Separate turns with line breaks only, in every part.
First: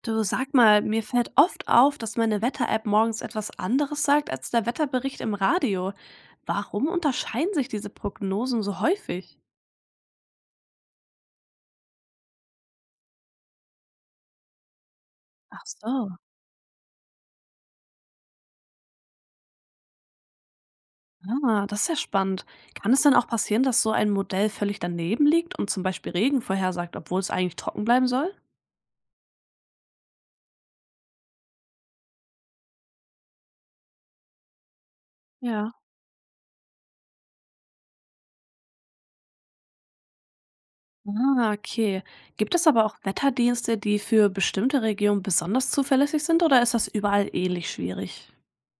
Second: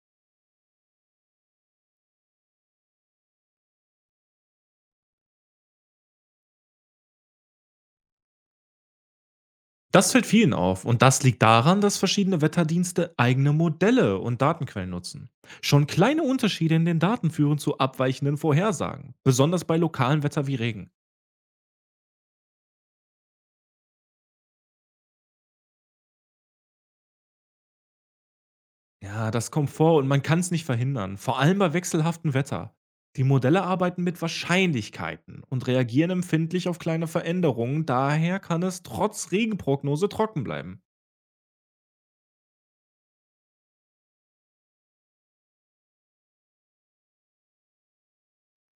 Du sag mal, mir fällt oft auf, dass meine Wetter-App morgens etwas anderes sagt als der Wetterbericht im Radio. Warum unterscheiden sich diese Prognosen so häufig?
Das fällt vielen auf und das liegt daran, dass verschiedene Wetterdienste eigene Modelle und Datenquellen nutzen.
Ach
Schon
so,
kleine Unterschiede in den Daten führen zu abweichenden Vorhersagen, besonders bei lokalem Wetter wie Regen.
ah, das ist ja spannend. Kann es denn auch passieren, dass so ein Modell völlig daneben liegt und zum Beispiel Regen vorhersagt, obwohl es eigentlich trocken bleiben soll?
Ja, das kommt vor und man kann es nicht verhindern, vor allem bei wechselhaftem Wetter. Die Modelle arbeiten mit Wahrscheinlichkeiten und
Ja.
reagieren empfindlich auf kleine Veränderungen, daher kann es trotz Regenprognose trocken bleiben.
Ah, okay. Gibt es aber auch Wetterdienste, die für bestimmte Regionen besonders zuverlässig sind oder ist das überall ähnlich schwierig?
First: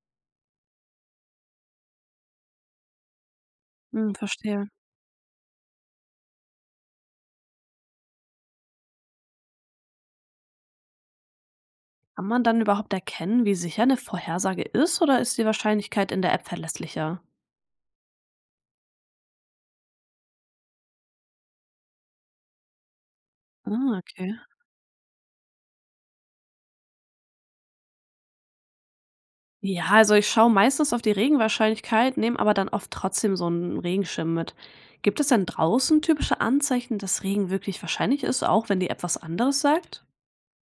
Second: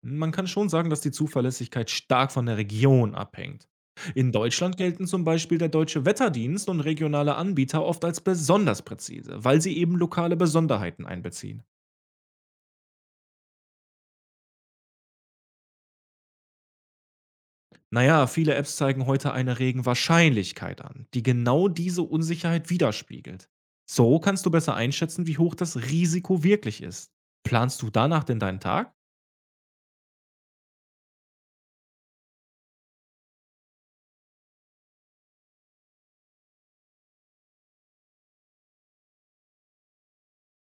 Man kann schon sagen, dass die Zuverlässigkeit stark von der Region abhängt.
Hm,
In
verstehe.
Deutschland gelten zum Beispiel der deutsche Wetterdienst und regionale Anbieter oft als besonders präzise, weil sie eben lokale Besonderheiten einbeziehen.
Kann man dann überhaupt erkennen, wie sicher eine Vorhersage ist oder ist die Wahrscheinlichkeit in der App verlässlicher?
Naja, viele Apps zeigen heute eine Regenwahrscheinlichkeit an, die genau diese Unsicherheit widerspiegelt.
Ah,
So
okay.
kannst du besser einschätzen, wie hoch das Risiko wirklich ist. Planst du danach denn deinen Tag?
Ja, also ich schaue meistens auf die Regenwahrscheinlichkeit, nehme aber dann oft trotzdem so einen Regenschirm mit. Gibt es denn draußen typische Anzeichen, dass Regen wirklich wahrscheinlich ist, auch wenn die App was anderes sagt?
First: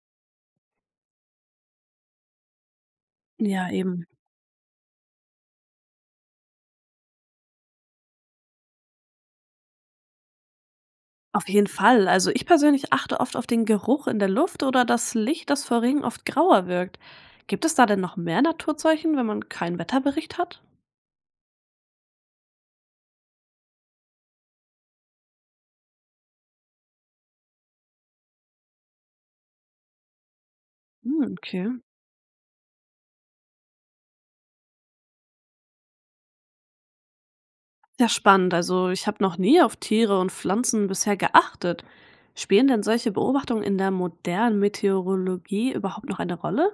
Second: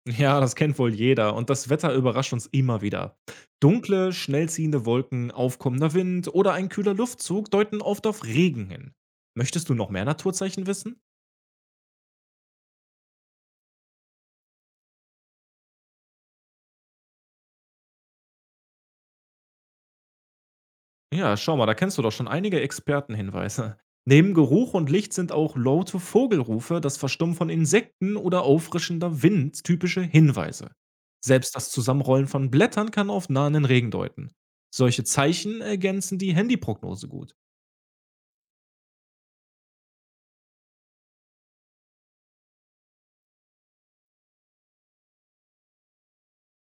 Ja, das kennt wohl jeder und das Wetter überrascht uns immer wieder.
Ja, eben.
Dunkle, schnell ziehende Wolken, aufkommender Wind oder ein kühler Luftzug deuten oft auf Regen hin. Möchtest du noch mehr Naturzeichen wissen?
Auf jeden Fall. Also ich persönlich achte oft auf den Geruch in der Luft oder das Licht, das vor Regen oft grauer wirkt. Gibt es da denn noch mehr Naturzeichen, wenn man keinen Wetterbericht hat?
Ja, schau mal, da kennst du doch schon einige Expertenhinweise. Neben Geruch und Licht sind auch laute Vogelrufe, das Verstummen von Insekten oder auffrischender Wind typische Hinweise.
Hm,
Selbst
okay.
das Zusammenrollen von Blättern kann auf nahenden Regen deuten. Solche Zeichen ergänzen die Handyprognose gut.
Sehr spannend. Also ich habe noch nie auf Tiere und Pflanzen bisher geachtet. Spielen denn solche Beobachtungen in der modernen Meteorologie überhaupt noch eine Rolle?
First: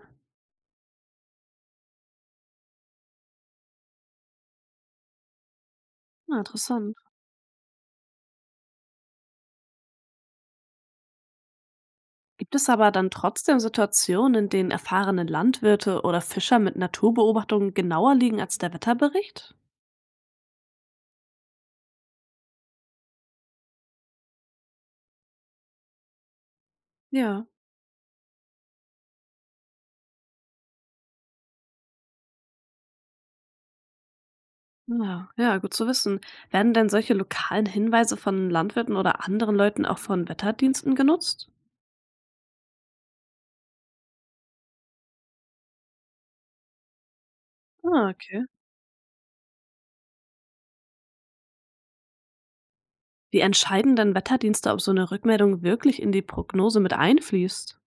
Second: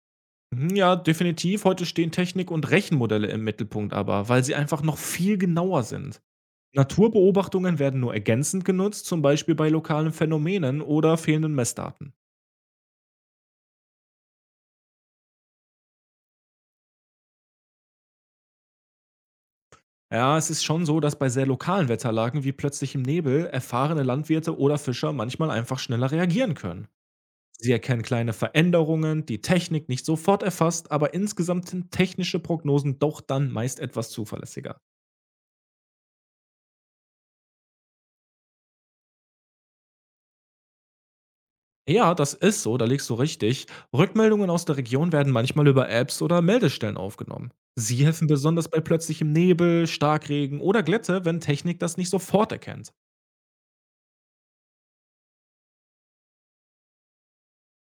Mhm, ja, definitiv. Heute stehen Technik und Rechenmodelle im Mittelpunkt aber, weil sie einfach noch viel genauer sind.
Na, interessant.
Naturbeobachtungen werden nur ergänzend genutzt, zum Beispiel bei lokalen Phänomenen oder fehlenden Messdaten.
Gibt es aber dann trotzdem Situationen, in denen erfahrene Landwirte oder Fischer mit Naturbeobachtungen genauer liegen als der Wetterbericht?
Ja, es ist schon so, dass bei sehr lokalen Wetterlagen wie plötzlichem Nebel erfahrene Landwirte oder Fischer manchmal einfach schneller reagieren können.
Ja.
Sie erkennen kleine Veränderungen, die Technik nicht sofort erfasst, aber insgesamt sind technische Prognosen doch dann meist etwas zuverlässiger.
Ja, gut zu wissen. Werden denn solche lokalen Hinweise von Landwirten oder anderen Leuten auch von Wetterdiensten genutzt?
Ja, das ist so, da liegst du richtig. Rückmeldungen aus der Region werden manchmal über Apps oder Meldestellen aufgenommen. Sie
Ah,
helfen
okay.
besonders bei plötzlichem Nebel, Starkregen oder Glätte, wenn Technik das nicht sofort erkennt.
Wie entscheiden denn Wetterdienste, ob so eine Rückmeldung wirklich in die Prognose mit einfließt?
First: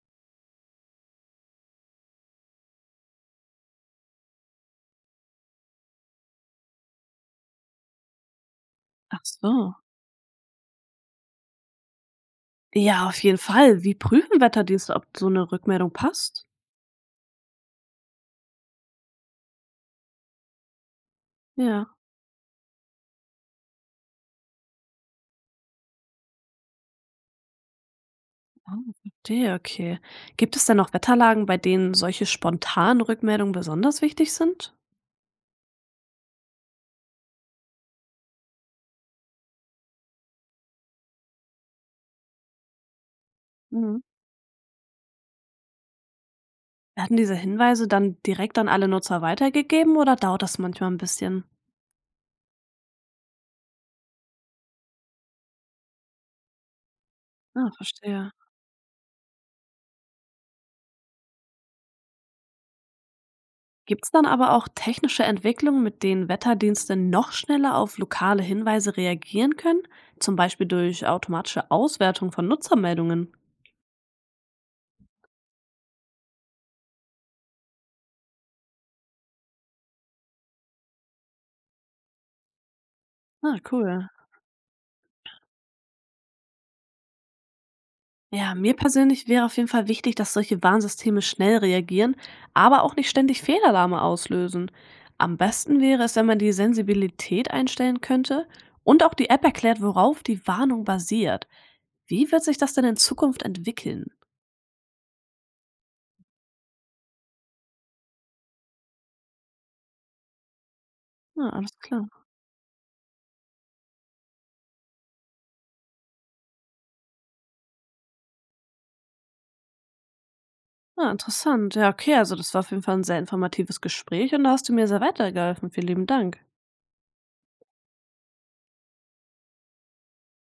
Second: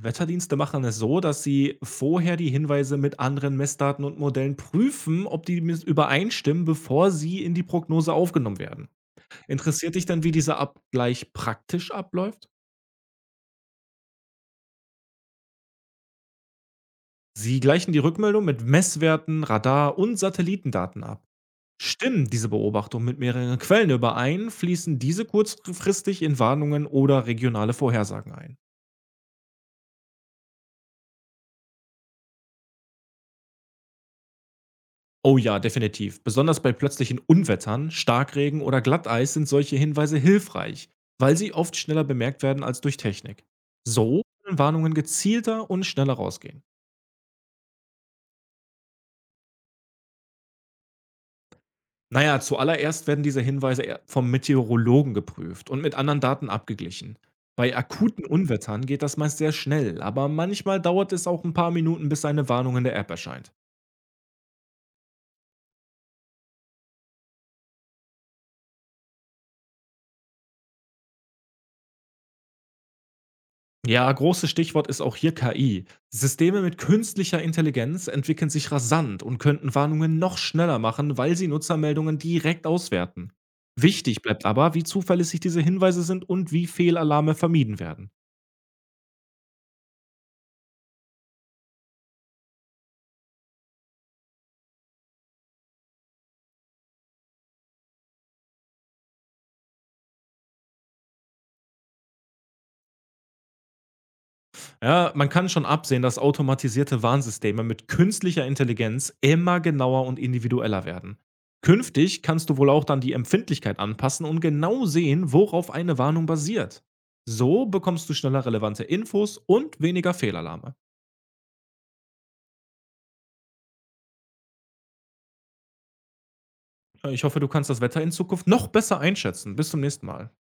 Wetterdienste machen es so, dass sie vorher die Hinweise mit anderen Messdaten und Modellen prüfen, ob die übereinstimmen, bevor sie in die Prognose aufgenommen werden.
Ach so.
Interessiert dich denn, wie dieser Abgleich praktisch abläuft?
Ja, auf jeden Fall. Wie prüfen Wetterdienste, ob so eine Rückmeldung passt?
Sie gleichen die Rückmeldung mit Messwerten, Radar und Satellitendaten ab.
Ja.
Stimmen diese Beobachtungen mit mehreren Quellen überein, fließen diese kurzfristig in Warnungen oder regionale Vorhersagen ein.
Ah, verstehe, okay. Gibt es denn noch Wetterlagen, bei denen solche spontanen Rückmeldungen besonders wichtig sind?
Oh ja, definitiv. Besonders bei plötzlichen Unwettern, Starkregen oder Glatteis sind solche Hinweise hilfreich, weil sie oft schneller bemerkt werden als durch Technik.
Mhm.
So können Warnungen gezielter und schneller rausgehen.
Werden diese Hinweise dann direkt an alle Nutzer weitergegeben oder dauert das manchmal ein bisschen?
Na ja, zuallererst werden diese Hinweise e vom Meteorologen geprüft und mit anderen Daten abgeglichen.
Ah,
Bei akuten
verstehe.
Unwettern geht das meist sehr schnell, aber manchmal dauert es auch ein paar Minuten, bis eine Warnung in der App erscheint.
Gibt es dann aber auch technische Entwicklungen, mit denen Wetterdienste noch schneller auf lokale Hinweise reagieren können? Zum Beispiel durch automatische Auswertung von Nutzermeldungen.
Ja, großes Stichwort ist auch hier KI. Systeme mit künstlicher Intelligenz entwickeln sich rasant und könnten Warnungen noch schneller machen, weil sie Nutzermeldungen direkt auswerten.
Ah, cool.
Wichtig bleibt aber, wie zuverlässig diese Hinweise sind und wie Fehlalarme vermieden werden.
Ja, mir persönlich wäre auf jeden Fall wichtig, dass solche Warnsysteme schnell reagieren, aber auch nicht ständig Fehlalarme auslösen. Am besten wäre es, wenn man die Sensibilität einstellen könnte und auch die App erklärt, worauf die Warnung basiert. Wie wird sich das denn in Zukunft entwickeln?
Ja, man kann schon absehen, dass automatisierte Warnsysteme mit künstlicher Intelligenz immer genauer und individueller werden.
Ah, alles klar.
Künftig kannst du wohl auch dann die Empfindlichkeit anpassen und genau sehen, worauf eine Warnung basiert. So bekommst du schneller relevante Infos und weniger Fehlalarme.
Ah, interessant. Ja, okay, also das war auf jeden Fall ein sehr informatives Gespräch und da hast du mir sehr weitergeholfen. Vielen lieben Dank.
Ja, ich hoffe, du kannst das Wetter in Zukunft noch besser einschätzen. Bis zum nächsten Mal.